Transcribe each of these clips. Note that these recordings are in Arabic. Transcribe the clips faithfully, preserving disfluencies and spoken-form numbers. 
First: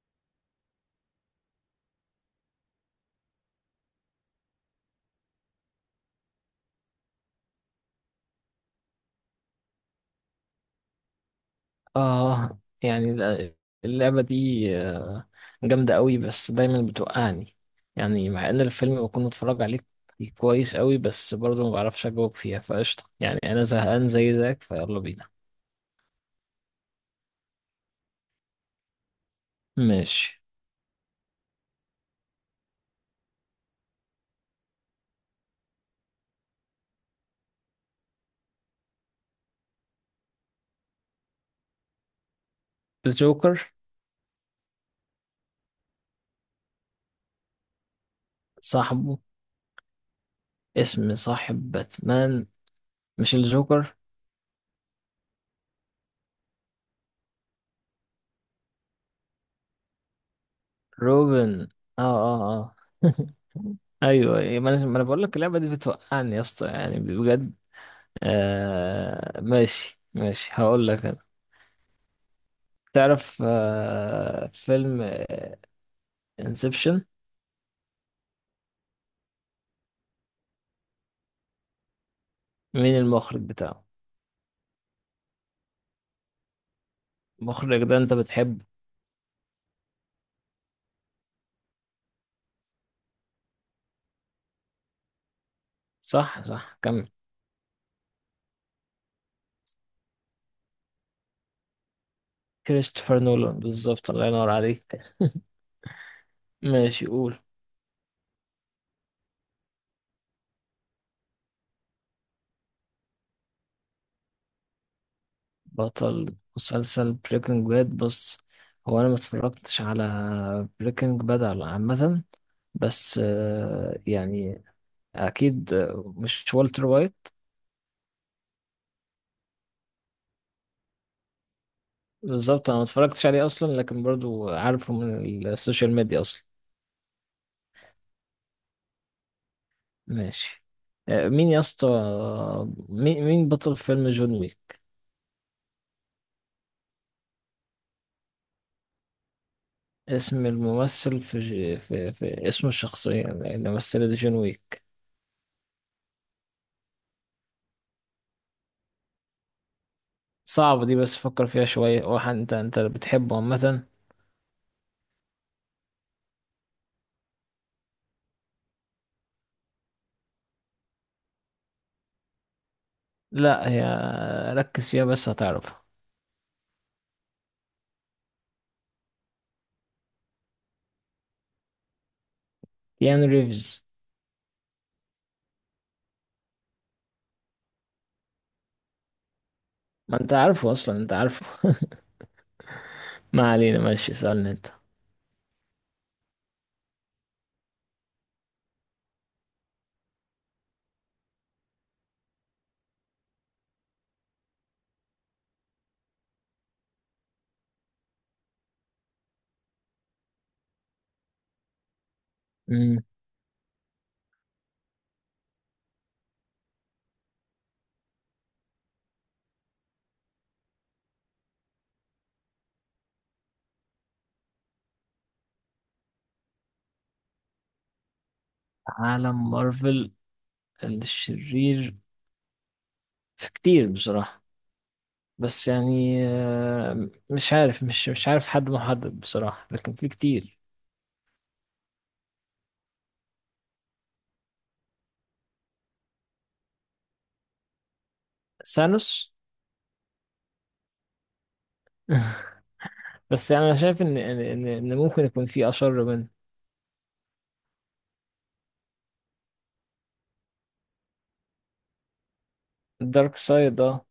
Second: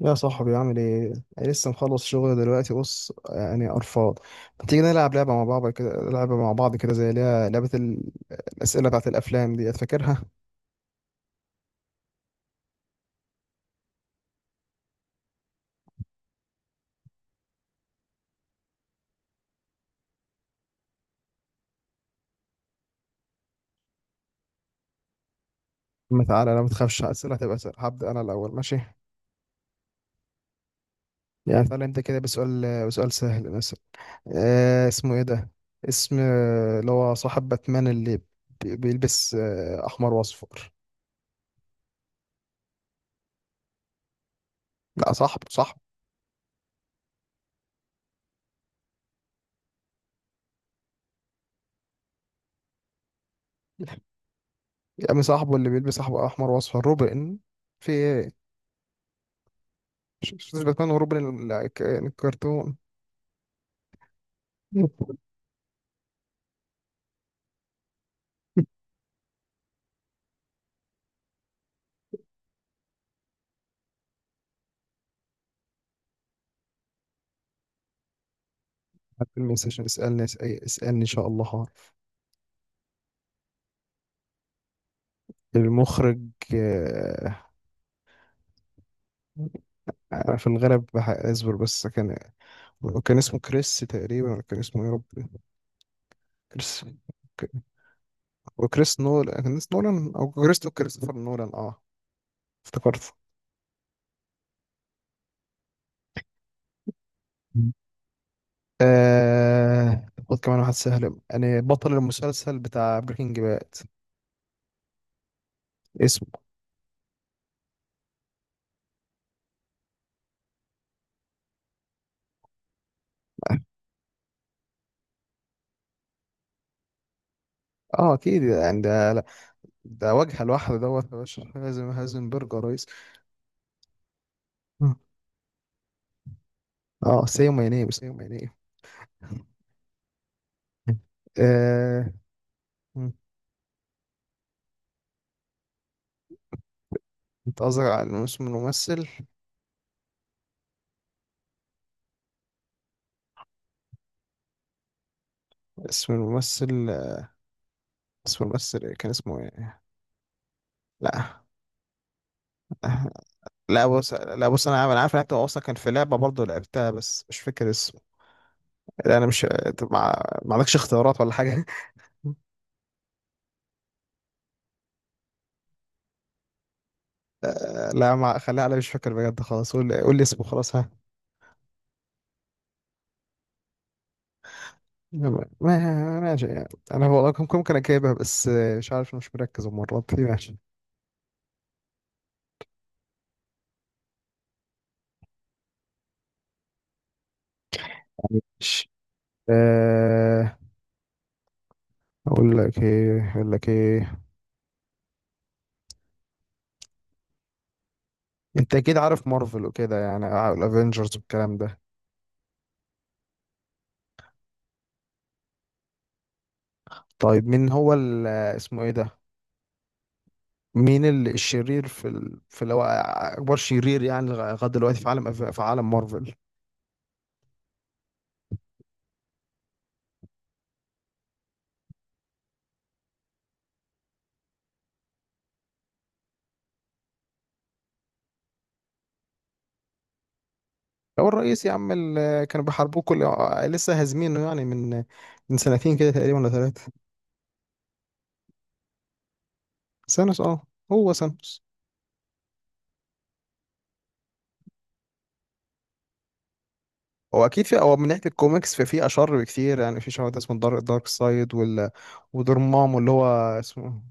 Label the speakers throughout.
Speaker 1: يا صاحبي، عامل ايه؟ أنا لسه مخلص شغل دلوقتي، بص يعني قرفان. ما تيجي نلعب لعبة مع بعض كده، لعبة مع بعض كده زي اللي هي لعبة ال- الأسئلة بتاعت الأفلام دي، فاكرها؟
Speaker 2: اه يعني، الل- اللعبة دي آه، جامدة قوي، بس دايما بتوقعني، يعني مع ان الفيلم بكون متفرج عليه كويس قوي، بس برضه ما بعرفش اجاوب فيها. فقشطة يعني انا زهقان زي زيك، فيلا بينا.
Speaker 1: ما تعالى، لا ما تخافش، الأسئلة هتبقى سهلة. هبدأ أنا الأول، ماشي؟
Speaker 2: ماشي.
Speaker 1: يعني تعالى نبدأ كده بسؤال، بسؤال سهل مثلا. آه اسمه ايه ده؟ اسم آه، اللي هو صاحب باتمان، اللي بي- بيلبس آه، أحمر وأصفر.
Speaker 2: الجوكر.
Speaker 1: لا، صاحبه صاحبه.
Speaker 2: صاحبه؟ اسم صاحب باتمان مش الجوكر.
Speaker 1: يا عم صاحبه، اللي بيلبس أحمر وأصفر، روبن. في إيه؟ شخصية باتمان وروبن، ال-
Speaker 2: روبن.
Speaker 1: الك-
Speaker 2: اه، اه،
Speaker 1: الكرتون.
Speaker 2: اه. ايوه، أيوة، ما انا ما أنا بقول لك، اللعبة دي بتوقعني يا اسطى يعني بجد. آه ماشي ماشي، هقول لك. تعرف آه، فيلم آه، انسبشن؟
Speaker 1: حد الميس عشان اسألني، اسأ- اسألني إن شاء الله هعرف.
Speaker 2: مين المخرج بتاعه؟
Speaker 1: المخرج، آه،
Speaker 2: المخرج ده انت بتحبه؟
Speaker 1: أنا في الغالب بح- أصبر، بس كان، كان اسمه كريس تقريبا، ولا كان اسمه، يا رب.
Speaker 2: صح، صح،
Speaker 1: كريس،
Speaker 2: كمل.
Speaker 1: ك- وكريس نولان، كان اسمه نولان، أو كريس، كريستوفر نولان. اه افتكرت.
Speaker 2: كريستوفر نولان بالظبط. الله ينور عليك. ماشي، قول.
Speaker 1: آه... خد كمان واحد سهل، يعني بطل المسلسل بتاع بريكنج باد. اسمه،
Speaker 2: بطل مسلسل بريكنج باد. بص، هو انا ما اتفرجتش على بريكنج باد على عامة، بس
Speaker 1: اه
Speaker 2: آه، يعني اكيد آه، مش والتر وايت؟
Speaker 1: آه، اكيد يعني ده، ده وجه لوحده، دوت يا باشا، هازم هازمبرج يا
Speaker 2: بالظبط، انا ما
Speaker 1: ريس.
Speaker 2: اتفرجتش عليه اصلا، لكن برضو عارفه من السوشيال ميديا اصلا.
Speaker 1: اه، سيما ينيب، سيما ينيب.
Speaker 2: ماشي. آه، مين يا اسطى؟
Speaker 1: آه. مم.
Speaker 2: مين مين بطل فيلم جون ويك؟
Speaker 1: انت قصدك على اسم الممثل؟
Speaker 2: اسم الممثل، في, ج... في, في اسم الشخصية اللي مثلت جون ويك.
Speaker 1: اسم الممثل، اسم الممثل إيه؟ كان اسمه ايه؟
Speaker 2: صعبة دي، بس
Speaker 1: لا.
Speaker 2: فكر فيها شوية. واحد انت انت بتحبه عامة.
Speaker 1: لا بص، لا بص، انا عارف، انا عارف إن انت اصلا كان في لعبه برضه لعبتها، بس مش فاكر اسمه. لا انا مش، طب ما ما عندكش اختيارات ولا حاجه؟
Speaker 2: لا هي، ركز فيها بس هتعرفها.
Speaker 1: آه، لا، ما خليها على مش فاكر بجد، خلاص قول لي، قول لي اسمه خلاص، ها.
Speaker 2: كيانو ريفز.
Speaker 1: ما ماشي يعني. انا والله كم- ممكن اجيبها، بس آه، مش عارف، مش مركز المره
Speaker 2: ما
Speaker 1: دي،
Speaker 2: انت
Speaker 1: ماشي.
Speaker 2: عارفه اصلا، انت عارفه. ما علينا. ماشي، سألني انت.
Speaker 1: مش آه، اقول لك ايه، اقول لك ايه انت اكيد عارف مارفل وكده، يعني آه، الافينجرز والكلام ده.
Speaker 2: مم.
Speaker 1: طيب، مين هو ال- آه، اسمه ايه ده؟ مين ال- الشرير في ال... في اللي هو اكبر شرير يعني لغايه دلوقتي في عالم، أف- في عالم مارفل؟
Speaker 2: عالم مارفل؟ الشرير. في كتير بصراحة، بس يعني آه، مش عارف مش مش عارف حد محدد بصراحة، لكن في كتير.
Speaker 1: هو الرئيس يا عم اللي كانوا بيحاربوه كل، آه، لسه هازمينه يعني من، آه، من سنتين كده تقريبا ولا ثلاثه.
Speaker 2: سانوس.
Speaker 1: سانوس، اه، هو سانوس.
Speaker 2: بس يعني انا شايف ان ان ان إن ممكن يكون في اشر منه.
Speaker 1: هو اكيد في، هو من ناحيه الكوميكس ففي اشر بكتير، يعني في شهر اسمه الدارك، دارك سايد، وال ودورمامو اللي هو
Speaker 2: الدارك سايد،
Speaker 1: اسمه،
Speaker 2: اه.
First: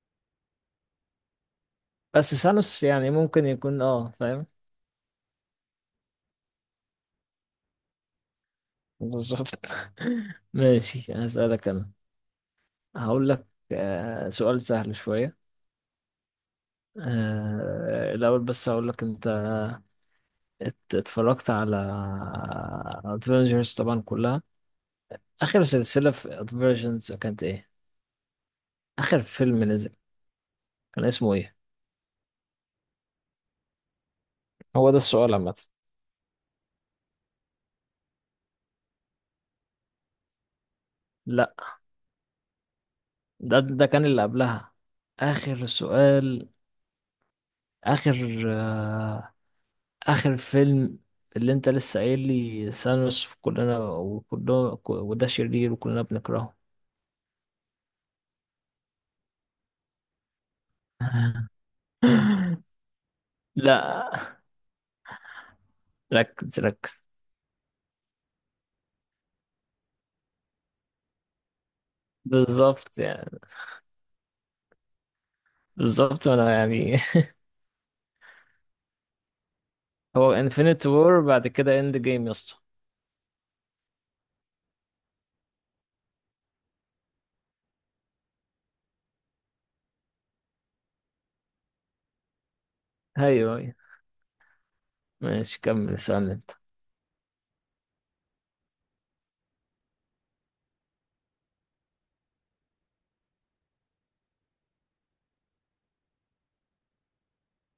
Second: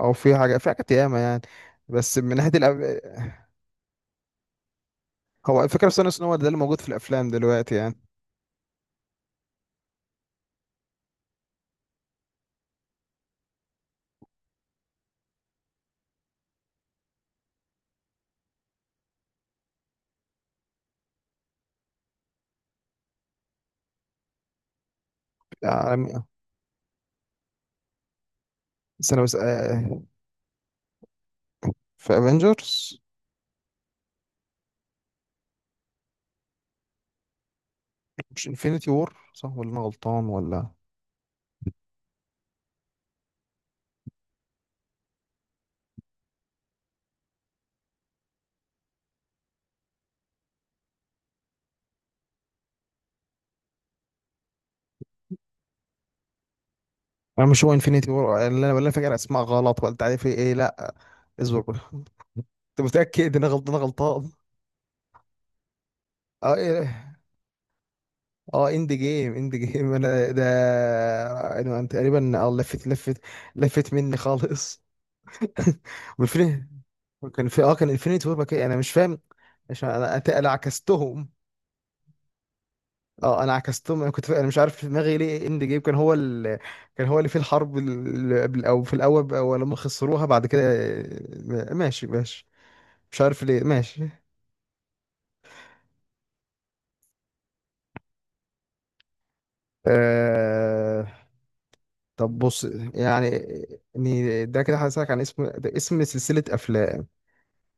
Speaker 1: او في حاجه في حاجات ياما يعني، بس
Speaker 2: بس
Speaker 1: من ناحيه
Speaker 2: سانوس
Speaker 1: الأب...
Speaker 2: يعني ممكن يكون اه فاهم.
Speaker 1: هو الفكره بس ان هو ده اللي موجود في الافلام دلوقتي يعني.
Speaker 2: بالظبط. ماشي، هسألك انا. هقول لك آه، سؤال سهل شوية، آه، الاول، بس هقول لك انت. ات- اتفرجت على ادفنجرز طبعا كلها؟ اخر سلسلة
Speaker 1: عالم-
Speaker 2: في ادفنجرز كانت ايه؟
Speaker 1: بس
Speaker 2: اخر
Speaker 1: انا بس
Speaker 2: فيلم نزل
Speaker 1: آه،
Speaker 2: كان اسمه ايه؟
Speaker 1: في افنجرز،
Speaker 2: هو ده السؤال عامة.
Speaker 1: مش انفينيتي وور، صح ولا انا غلطان ولا؟
Speaker 2: لا، ده ده كان اللي قبلها. اخر سؤال، اخر آه اخر فيلم، اللي انت لسه قايل لي ثانوس وكلنا وكلنا وده شرير وكلنا بنكرهه.
Speaker 1: انا مش، هو انفينيتي وور اللي انا، ولا فاكر اسماء غلط، ولا تعرف ايه؟ لا اصبر بقى. انت متاكد ان انا غلطان؟ أنا غلطان؟
Speaker 2: لا،
Speaker 1: اه،
Speaker 2: ركز ركز.
Speaker 1: إيه. اه، اند جيم، اند جيم انا ده، انا، أنا تقريبا، اه، لفت،
Speaker 2: بالظبط
Speaker 1: لفت
Speaker 2: يعني.
Speaker 1: لفت مني خالص.
Speaker 2: بالظبط انا
Speaker 1: والفيلم
Speaker 2: يعني.
Speaker 1: كان في، اه كان انفينيتي وور كده، انا مش فاهم. عشان انا، أت-
Speaker 2: هو
Speaker 1: انا
Speaker 2: انفينيت وور،
Speaker 1: عكستهم،
Speaker 2: بعد كده اند جيم يا اسطى.
Speaker 1: اه انا عكستهم. انا كنت فا... انا مش عارف في دماغي ليه اند جيم كان هو ال... كان هو اللي فيه الحرب، ال- قبل او في الاول بقى، ولما خسروها بعد كده، آه، ماشي ماشي، مش عارف
Speaker 2: ايوه،
Speaker 1: ليه،
Speaker 2: ايوه.
Speaker 1: ماشي.
Speaker 2: ماشي، كمل اسألني انت.
Speaker 1: آه... طب بص، يعني، إني- ده كده هسألك عن اسم، ده اسم سلسلة افلام.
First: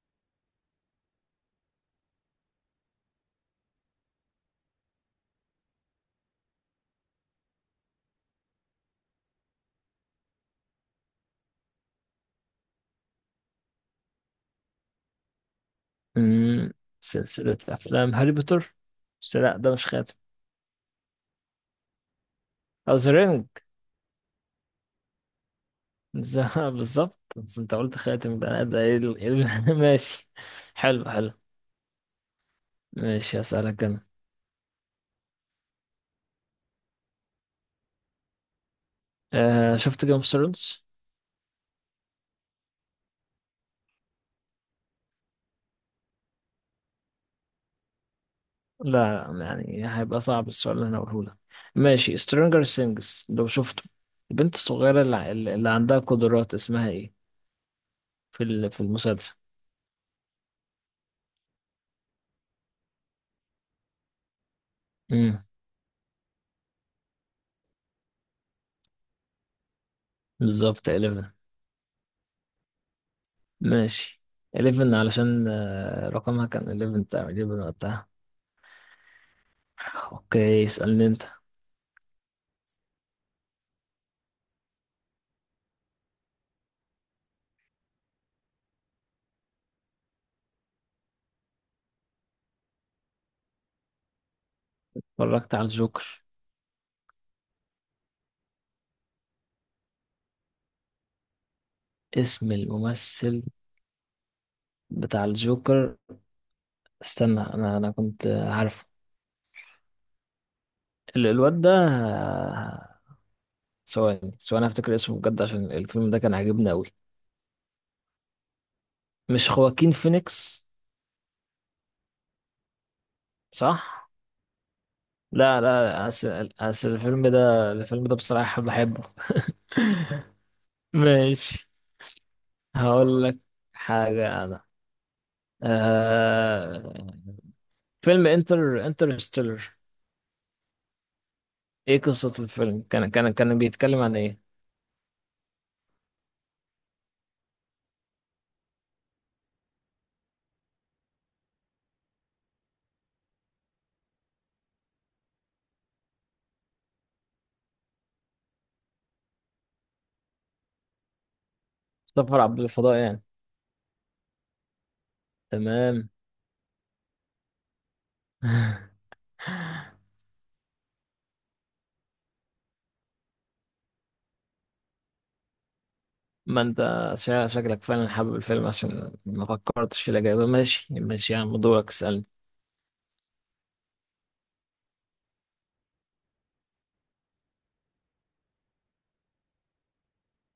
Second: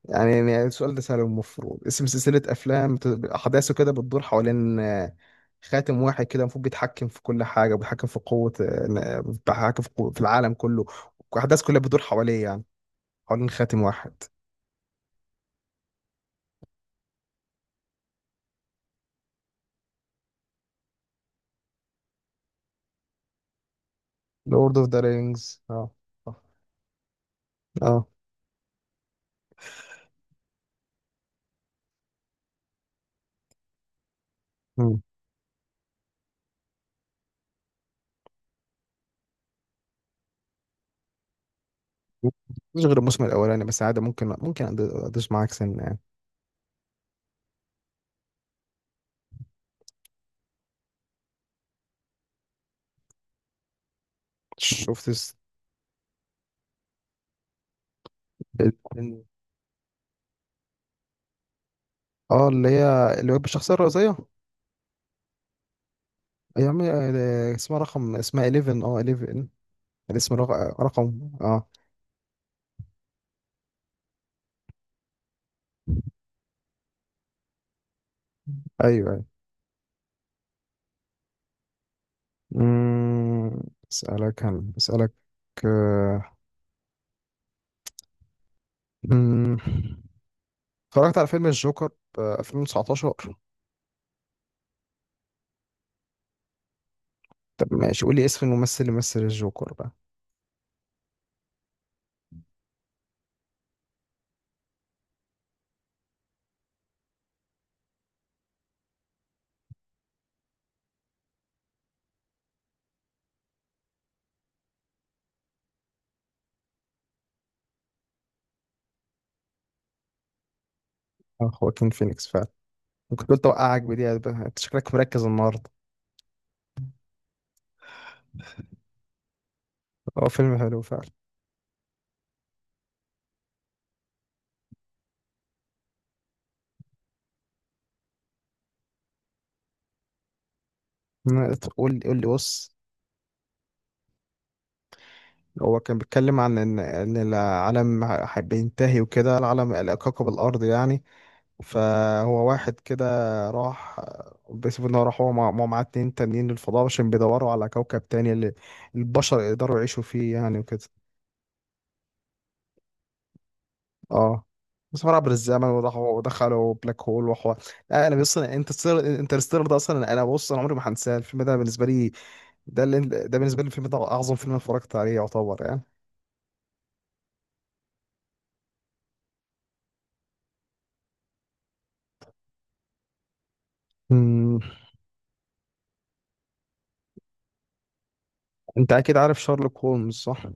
Speaker 1: يعني يعني السؤال ده سهل، المفروض اسم سلسلة أفلام بت- أحداثه كده بتدور حوالين، آه، خاتم واحد كده، المفروض بيتحكم في كل حاجة، وبيتحكم في قوة، آه، بيتحكم في قوة في العالم كله، وأحداث كلها بتدور حواليه يعني، حوالين خاتم واحد.
Speaker 2: أمم، سلسلة افلام هاري بوتر. بس لا، ده مش خاتم. او سرنج.
Speaker 1: لورد اوف ذا رينجز، اه، اه.
Speaker 2: بالظبط، بس انت قلت
Speaker 1: آه.
Speaker 2: خاتم. ده ده ايه ال- إيه ال- ماشي. حلو حلو. ماشي، هسألك انا.
Speaker 1: مم.
Speaker 2: آه شفت جيم اوف ثرونز؟
Speaker 1: مش غير الموسم الأولاني، بس عادي، ممكن، ممكن أد- أدوس معاك سنة يعني.
Speaker 2: لا يعني هيبقى صعب السؤال اللي انا هقوله لك. ماشي. سترينجر سينجز لو شفته، البنت الصغيرة
Speaker 1: شفت
Speaker 2: اللي, ع-
Speaker 1: الس-
Speaker 2: اللي عندها قدرات اسمها ايه في ال- في
Speaker 1: ال-
Speaker 2: المسلسل؟
Speaker 1: اه اللي هي، اللي هو بالشخصية الرئيسية،
Speaker 2: امم
Speaker 1: أيام، آه، اسمها رقم، اسمها احداشر اه احداشر. الاسم رق-
Speaker 2: بالظبط.
Speaker 1: رقم،
Speaker 2: حداشر.
Speaker 1: اه.
Speaker 2: ماشي. حداشر علشان آه، رقمها كان حداشر، بتاع حداشر وقتها.
Speaker 1: ايوه ايوه.
Speaker 2: اوكي، اسألني انت.
Speaker 1: مم، اسالك، هن اسالك، آه، مم، اتفرجت على فيلم الجوكر في ألفين وتسعة عشر؟
Speaker 2: اتفرجت على الجوكر.
Speaker 1: طب ماشي، قول لي اسم الممثل اللي مثل الجوكر بقى.
Speaker 2: اسم الممثل بتاع الجوكر. استنى، انا انا كنت عارف ال- الواد ده. ثواني ثواني، افتكر اسمه بجد، عشان الفيلم ده كان عاجبني قوي. مش خواكين فينيكس؟
Speaker 1: آه، خواكين فينيكس، فعلا. ممكن تقول توقعك
Speaker 2: صح.
Speaker 1: بدي بقى، انت شكلك مركز
Speaker 2: لا
Speaker 1: النهارده.
Speaker 2: لا، أصل أصل الفيلم ده الفيلم ده بصراحة بحبه.
Speaker 1: هو فيلم حلو فعلا.
Speaker 2: ماشي، هقول لك حاجة أنا. آه... فيلم انتر انترستيلر.
Speaker 1: مم، قول لي،
Speaker 2: ايه
Speaker 1: قول لي
Speaker 2: قصة
Speaker 1: بص.
Speaker 2: الفيلم؟ كان كان كان بيتكلم عن ايه؟
Speaker 1: هو كان بيتكلم عن ان، ان العالم ه- بينتهي وكده، العالم، كوكب الارض يعني، فهو واحد كده راح، بيسبب ان هو راح، هو مع- مع معاه اتنين تانيين للفضاء، عشان بيدوروا على كوكب تاني اللي البشر يقدروا يعيشوا فيه يعني، وكده.
Speaker 2: سفر عبر الفضاء يعني؟
Speaker 1: اه، بس هو عبر الزمن،
Speaker 2: تمام.
Speaker 1: وراحوا ودخلوا بلاك هول وحوار. لا انا بص، انا انترستيلر، انترستيلر ده اصلا، انا بص، انا عمري ما هنساه، الفيلم ده بالنسبه لي، ده اللي ده بالنسبه لي، الفيلم ده اعظم فيلم أنا اتفرجت عليه يعتبر يعني.
Speaker 2: ما انت شا- شكلك فعلا حابب الفيلم، عشان ما فكرتش في الإجابة. ماشي ماشي، يا عم دورك اسألني.
Speaker 1: أمم، انت اكيد عارف شارلوك هولمز، صح؟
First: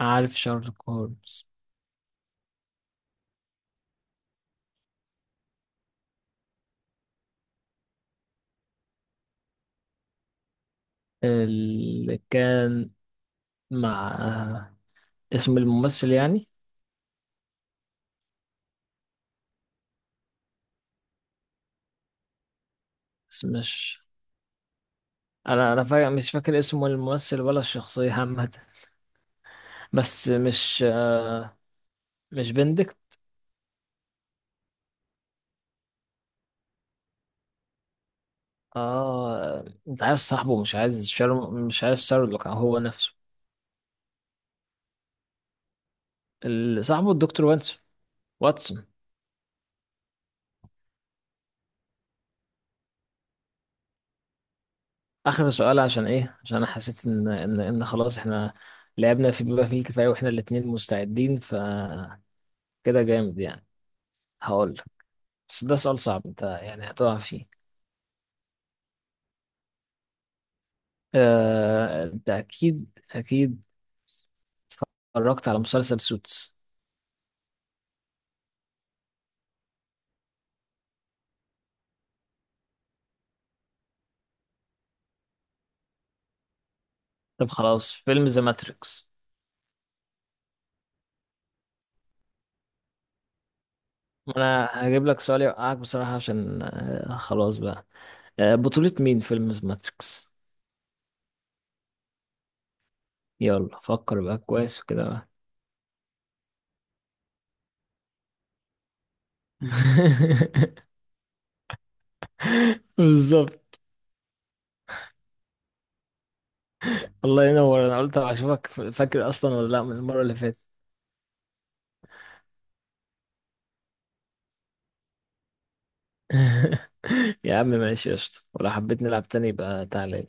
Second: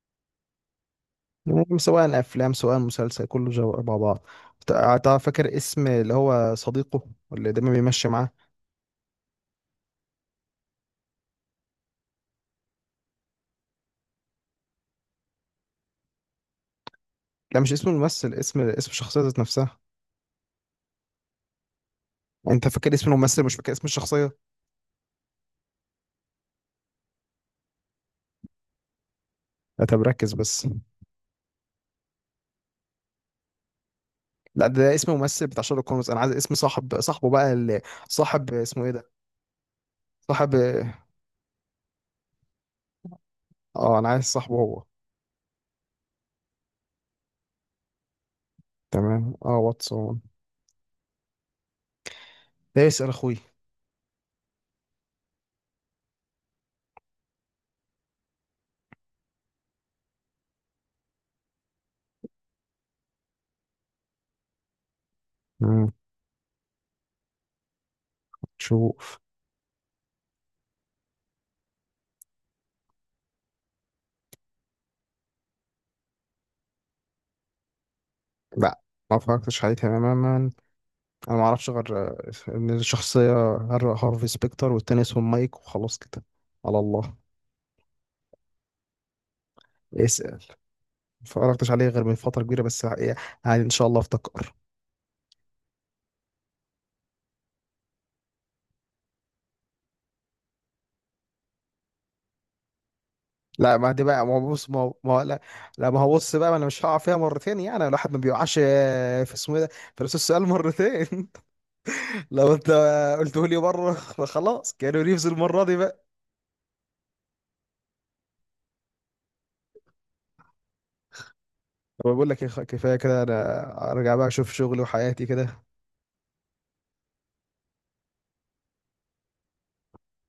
Speaker 2: عارف شارلوك هولمز.
Speaker 1: يعني سواء افلام سواء مسلسل، كله جو مع بعض. تع- تع- فاكر اسم اللي هو صديقه، اللي دايما بيمشي معاه؟
Speaker 2: اللي كان مع، اسم الممثل يعني؟
Speaker 1: لا، مش اسم الممثل، اسم، اسم الشخصيه ذات نفسها. انت فاكر اسم الممثل،
Speaker 2: بس
Speaker 1: مش فاكر اسم
Speaker 2: مش،
Speaker 1: الشخصيه.
Speaker 2: انا انا فا... مش فاكر اسم الممثل ولا الشخصية عامة.
Speaker 1: لا طب
Speaker 2: بس
Speaker 1: ركز بس.
Speaker 2: مش مش بندكت؟
Speaker 1: لا، ده اسم ممثل بتاع شارلوك هولمز، انا عايز اسم صاحب، صاحبه بقى اللي صاحب اسمه ايه ده،
Speaker 2: اه، انت عايز
Speaker 1: صاحب،
Speaker 2: صاحبه، مش عايز شارل مش عايز شارلوك هو نفسه.
Speaker 1: اه انا عايز صاحبه هو.
Speaker 2: اللي صاحبه الدكتور واتسون. واتسون.
Speaker 1: تمام، اه، واتسون. ده يسأل اخوي.
Speaker 2: اخر سؤال عشان ايه؟ عشان انا حسيت ان ان ان خلاص احنا لعبنا في بما فيه الكفايه، واحنا الاتنين مستعدين فكده. جامد يعني. هقول لك، بس ده
Speaker 1: مم.
Speaker 2: سؤال صعب، انت يعني هتقع فيه.
Speaker 1: شوف.
Speaker 2: آه، انت اكيد اكيد اتفرجت على مسلسل سوتس؟
Speaker 1: لا، ما فكرتش عليه تماما. انا ما اعرفش غير، آه، ان الشخصيه، هر- هارفي سبيكتر، والتاني اسمه مايك، وخلاص كده، على الله.
Speaker 2: طب خلاص، فيلم ذا ماتريكس.
Speaker 1: اس ما اتفرجتش عليه غير من فتره كبيره، بس يعني، يعني ان شاء الله افتكر.
Speaker 2: انا هجيب لك سؤال يوقعك بصراحه، عشان آه، خلاص بقى. آه، بطوله مين فيلم ذا ماتريكس؟
Speaker 1: لا،
Speaker 2: يلا
Speaker 1: ما دي
Speaker 2: فكر
Speaker 1: بقى، ما
Speaker 2: بقى
Speaker 1: هو بص، ما
Speaker 2: كويس
Speaker 1: هو
Speaker 2: وكده
Speaker 1: ما هو-
Speaker 2: بقى.
Speaker 1: لا، لا ما هو بص بقى، ما انا مش هقع فيها مرتين، يعني الواحد ما بيوقعش، آه، في اسمه ايه ده في نفس السؤال مرتين. لو انت قلته لي
Speaker 2: بالظبط.
Speaker 1: مره، خلاص كانوا ريفز المره دي بقى.
Speaker 2: الله ينور. انا قلت اشوفك فاكر اصلا ولا لا من المره اللي فاتت.
Speaker 1: طب بقول لك إيه، خ- كفايه كده، انا ارجع بقى اشوف شغلي وحياتي كده.
Speaker 2: يا عم ماشي، قشطة، ولو حبيت نلعب تاني يبقى تعالى.